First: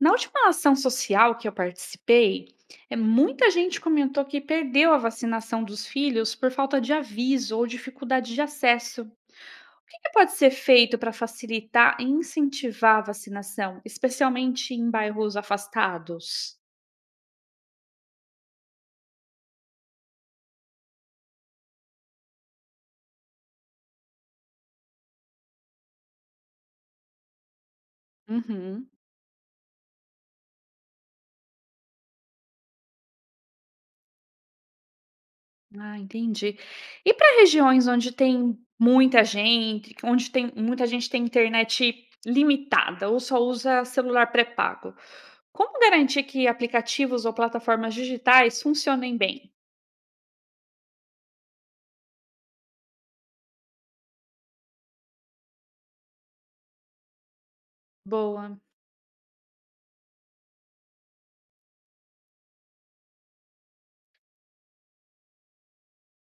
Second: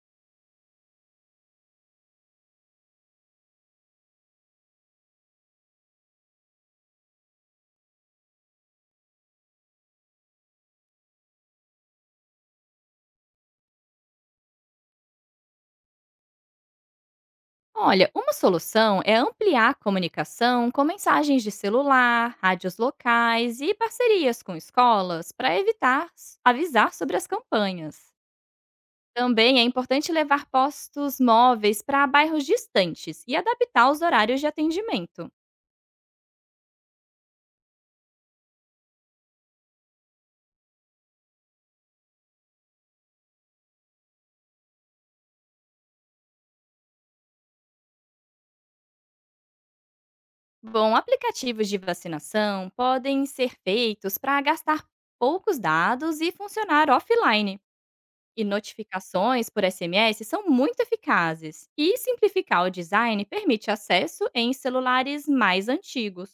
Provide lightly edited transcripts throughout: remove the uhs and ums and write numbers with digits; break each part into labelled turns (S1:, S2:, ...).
S1: Na última ação social que eu participei, muita gente comentou que perdeu a vacinação dos filhos por falta de aviso ou dificuldade de acesso. O que pode ser feito para facilitar e incentivar a vacinação, especialmente em bairros afastados?
S2: Olha, uma solução é ampliar a comunicação com mensagens de celular, rádios locais e parcerias com escolas para avisar sobre as campanhas.
S1: Uhum.
S2: Também é importante levar postos móveis para bairros distantes e adaptar os horários de atendimento.
S1: Ah, entendi. E para regiões onde tem muita gente, onde tem muita gente tem internet limitada ou só usa celular pré-pago? Como garantir que aplicativos ou plataformas digitais funcionem bem?
S2: Bom, aplicativos de vacinação podem ser feitos para gastar poucos dados e funcionar offline. E
S1: Boa,
S2: notificações por SMS são muito eficazes, e simplificar o design permite acesso em celulares mais antigos.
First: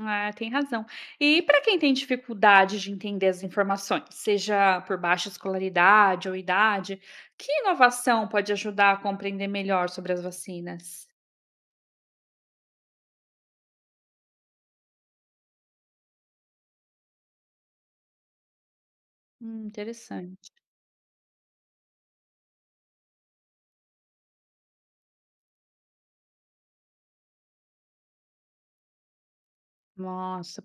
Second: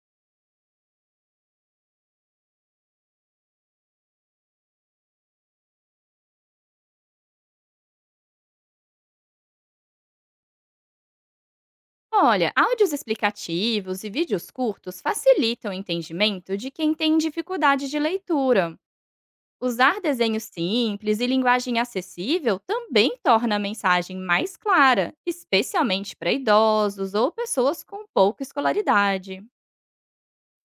S1: ah, tem razão. E para quem tem dificuldade de entender as informações, seja por baixa escolaridade ou idade, que inovação pode ajudar a compreender melhor sobre as vacinas?
S2: Olha, áudios explicativos e vídeos curtos facilitam o entendimento de quem tem dificuldade de leitura. Usar desenhos
S1: Interessante.
S2: simples e linguagem acessível também torna a mensagem mais clara, especialmente para idosos ou pessoas com pouca escolaridade.
S1: Nossa,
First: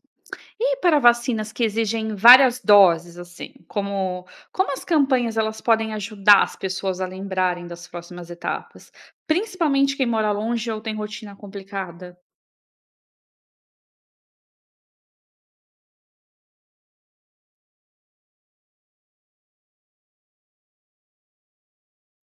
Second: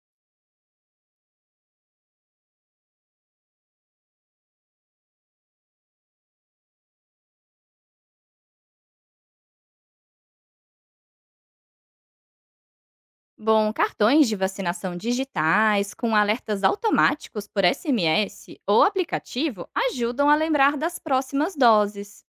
S1: e para vacinas que exigem várias doses, assim, como as campanhas elas podem ajudar as pessoas a lembrarem das próximas etapas, principalmente quem mora longe ou tem rotina complicada?
S2: Bom, cartões de vacinação digitais com alertas automáticos por SMS ou aplicativo ajudam a lembrar das próximas doses.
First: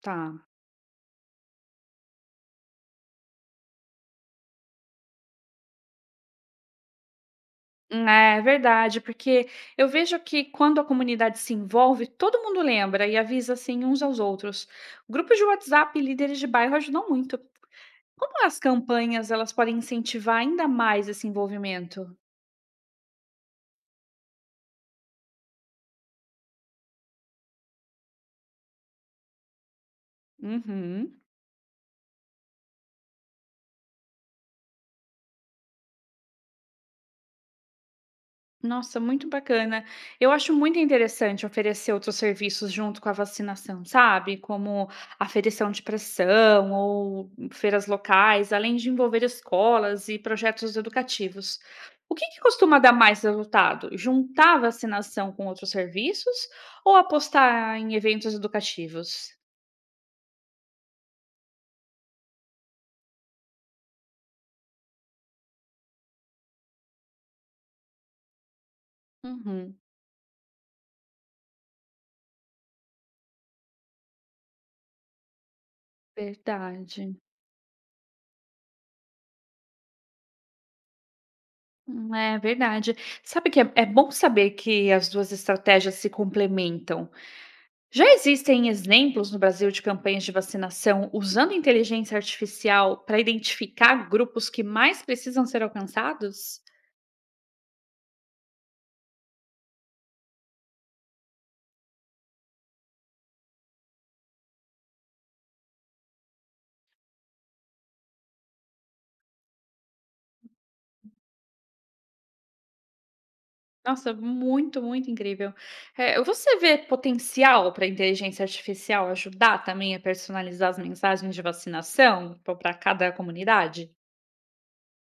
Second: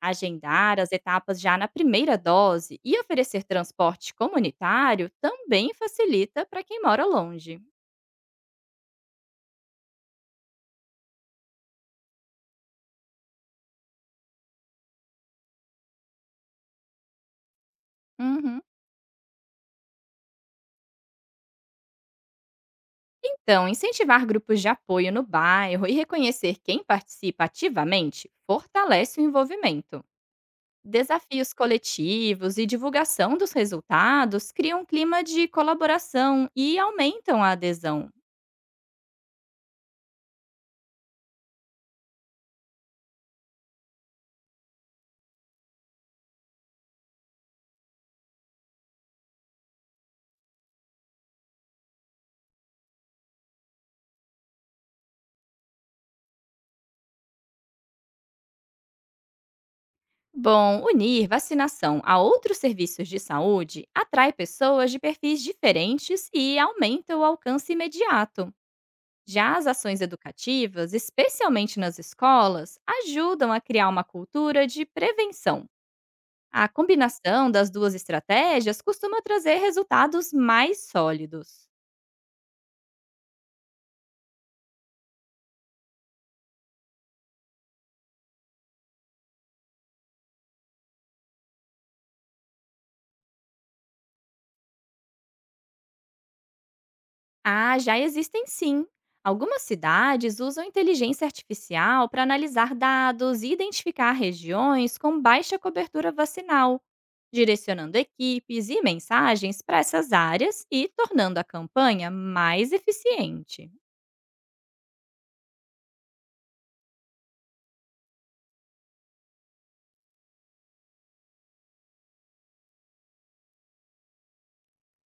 S1: Tá.
S2: as etapas já na primeira dose e oferecer transporte comunitário também facilita para quem mora longe.
S1: É verdade, porque eu vejo que quando a comunidade se envolve, todo mundo lembra e avisa assim uns aos outros. Grupos de WhatsApp e líderes de bairro ajudam muito. Como as
S2: Uhum.
S1: campanhas elas podem incentivar ainda mais esse envolvimento?
S2: Então, incentivar grupos de apoio no bairro e reconhecer quem participa ativamente fortalece o envolvimento.
S1: Uhum.
S2: Desafios coletivos e divulgação dos resultados criam um clima de colaboração e aumentam a adesão.
S1: Nossa, muito bacana. Eu acho muito interessante oferecer outros serviços junto com a vacinação, sabe? Como aferição de pressão ou feiras locais, além de envolver escolas e projetos educativos. O que costuma dar mais resultado? Juntar a vacinação com outros serviços ou apostar em eventos educativos?
S2: Bom, unir vacinação a outros serviços de saúde atrai pessoas de perfis diferentes e aumenta o alcance imediato. Já as
S1: Uhum,
S2: ações educativas, especialmente nas escolas, ajudam a criar uma cultura de prevenção. A
S1: verdade.
S2: combinação das duas estratégias costuma trazer resultados mais sólidos.
S1: É verdade. Sabe que é bom saber que as duas estratégias se complementam. Já existem exemplos no Brasil de campanhas de vacinação usando inteligência artificial para identificar grupos que mais precisam ser alcançados?
S2: Ah, já existem sim. Algumas cidades usam inteligência artificial para analisar dados e identificar regiões com baixa cobertura vacinal, direcionando equipes e mensagens para essas áreas e tornando a campanha mais eficiente.
S1: Nossa, muito incrível. Você vê potencial para a inteligência artificial ajudar também a personalizar as mensagens de vacinação para cada comunidade?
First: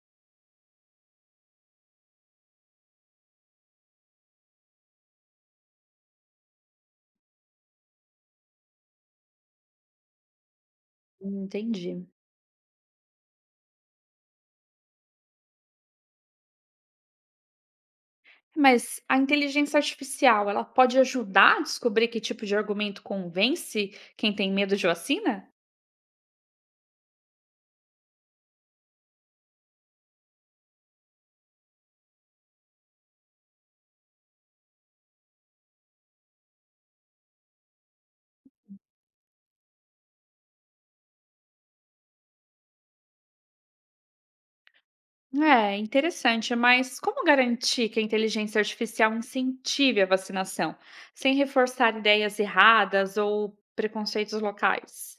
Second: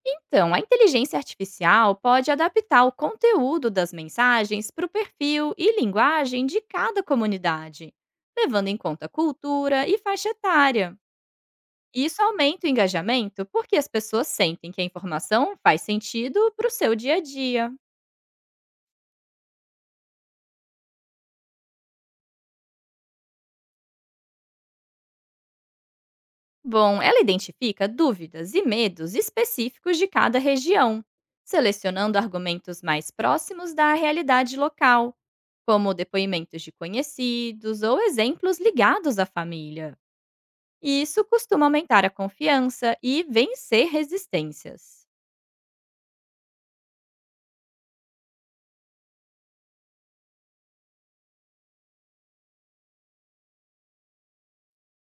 S2: Então, a inteligência artificial pode adaptar o conteúdo das mensagens para o perfil e linguagem de cada comunidade, levando em conta cultura e faixa etária. E
S1: Entendi.
S2: isso aumenta o engajamento porque as pessoas sentem que a informação faz sentido para o seu dia a dia.
S1: Mas a inteligência artificial, ela pode ajudar a descobrir que tipo de argumento convence quem tem medo de vacina?
S2: Bom, ela identifica dúvidas e medos específicos de cada região, selecionando argumentos mais próximos da realidade local, como depoimentos de conhecidos ou exemplos ligados à família. E isso costuma aumentar a confiança e vencer resistências.
S1: É, interessante, mas como garantir que a inteligência artificial incentive a vacinação, sem reforçar ideias erradas ou preconceitos locais?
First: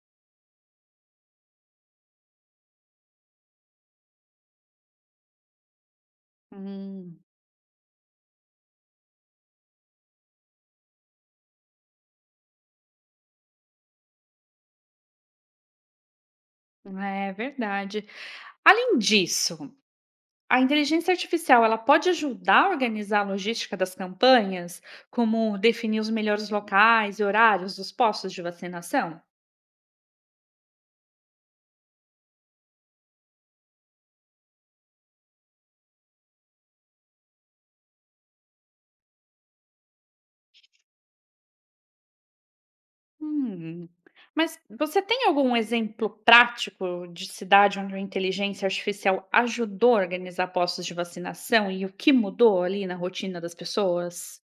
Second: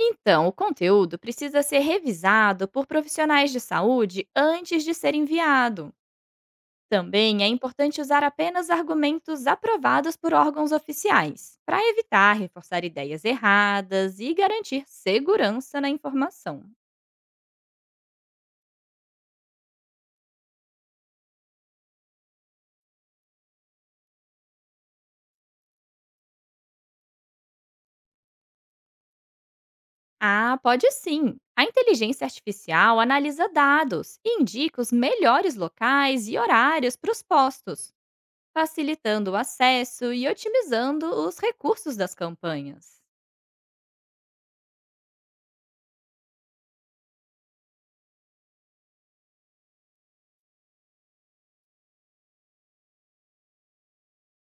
S2: Então, o conteúdo precisa ser revisado por profissionais de saúde antes de ser enviado.
S1: Hum,
S2: Também é importante usar apenas argumentos aprovados por órgãos oficiais, para evitar reforçar ideias erradas e garantir segurança na informação.
S1: é verdade. Além disso, a inteligência artificial ela pode ajudar a organizar a logística das campanhas, como definir os melhores locais e horários dos postos de vacinação?
S2: Ah, pode sim! A inteligência artificial analisa dados e indica os melhores locais e horários para os postos, facilitando o acesso e otimizando os recursos das campanhas.
S1: Hum. Mas você tem algum exemplo prático de cidade onde a inteligência artificial ajudou a organizar postos de vacinação e o que mudou ali na rotina das pessoas?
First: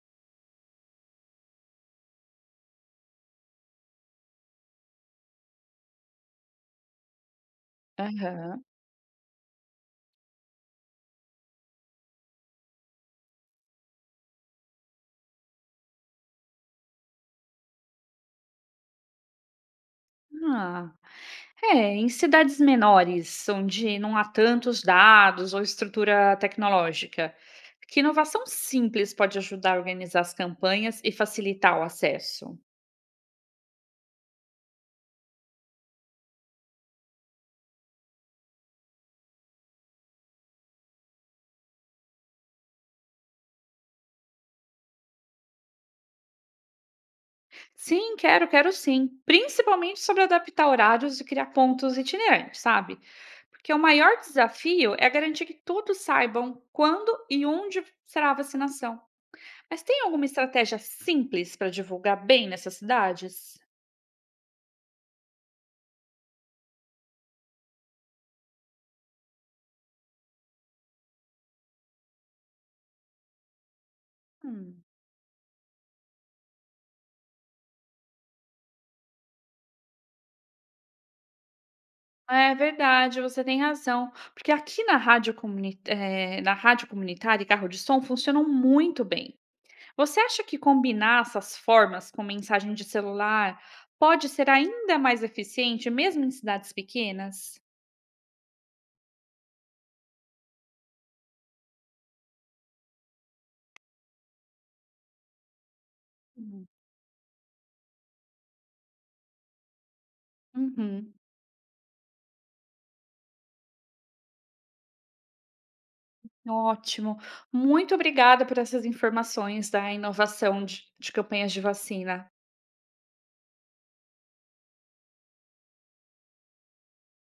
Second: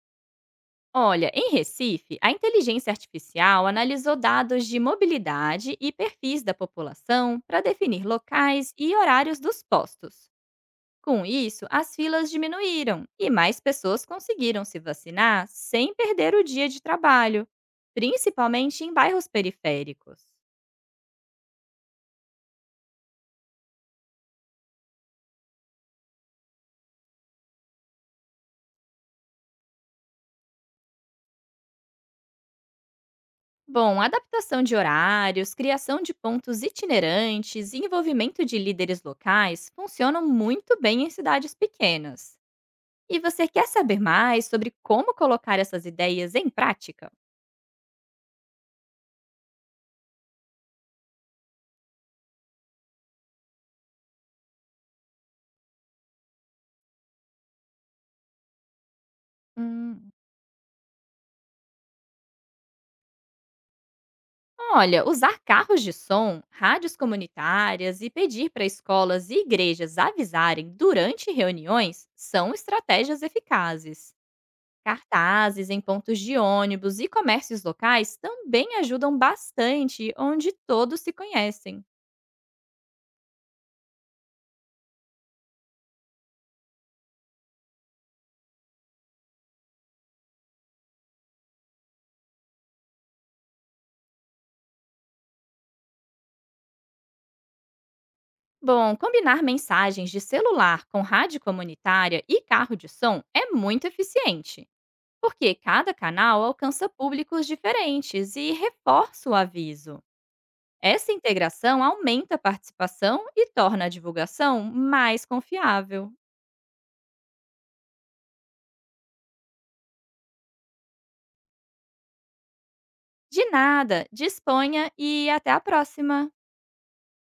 S2: Olha, em Recife, a inteligência artificial analisou dados de mobilidade e perfis da população para definir
S1: Aham.
S2: locais e horários dos postos. Com isso, as filas diminuíram e mais pessoas conseguiram se vacinar sem perder o dia de trabalho, principalmente em bairros periféricos.
S1: Ah, é, em cidades menores, onde não há tantos dados ou estrutura tecnológica, que inovação simples pode ajudar a organizar as campanhas e facilitar o acesso?
S2: Bom, adaptação de horários, criação de pontos itinerantes e envolvimento de líderes locais funcionam muito bem em cidades pequenas. E você quer saber mais sobre como colocar essas ideias em prática?
S1: Sim, quero sim. Principalmente sobre adaptar horários e criar pontos itinerantes, sabe? Porque o maior desafio é garantir que todos saibam quando e onde será a vacinação. Mas tem
S2: Hum.
S1: alguma estratégia simples para divulgar bem nessas cidades?
S2: Olha, usar carros de som, rádios comunitárias e pedir para escolas e igrejas avisarem durante reuniões são estratégias eficazes.
S1: Hum,
S2: Cartazes em pontos de ônibus e comércios locais também ajudam bastante, onde todos se conhecem.
S1: É verdade, você tem razão. Porque aqui na rádio, na rádio comunitária e carro de som funcionam muito bem. Você acha que combinar essas formas com mensagem de celular pode ser ainda mais eficiente, mesmo em cidades pequenas?
S2: Bom, combinar mensagens de celular com rádio comunitária e carro de som é muito eficiente, porque cada canal
S1: Hum.
S2: alcança públicos diferentes e reforça o aviso. Essa
S1: Uhum.
S2: integração aumenta a participação e torna a divulgação mais confiável.
S1: Ótimo. Muito obrigada por essas informações da inovação de campanhas de vacina.
S2: De nada, disponha e até a próxima!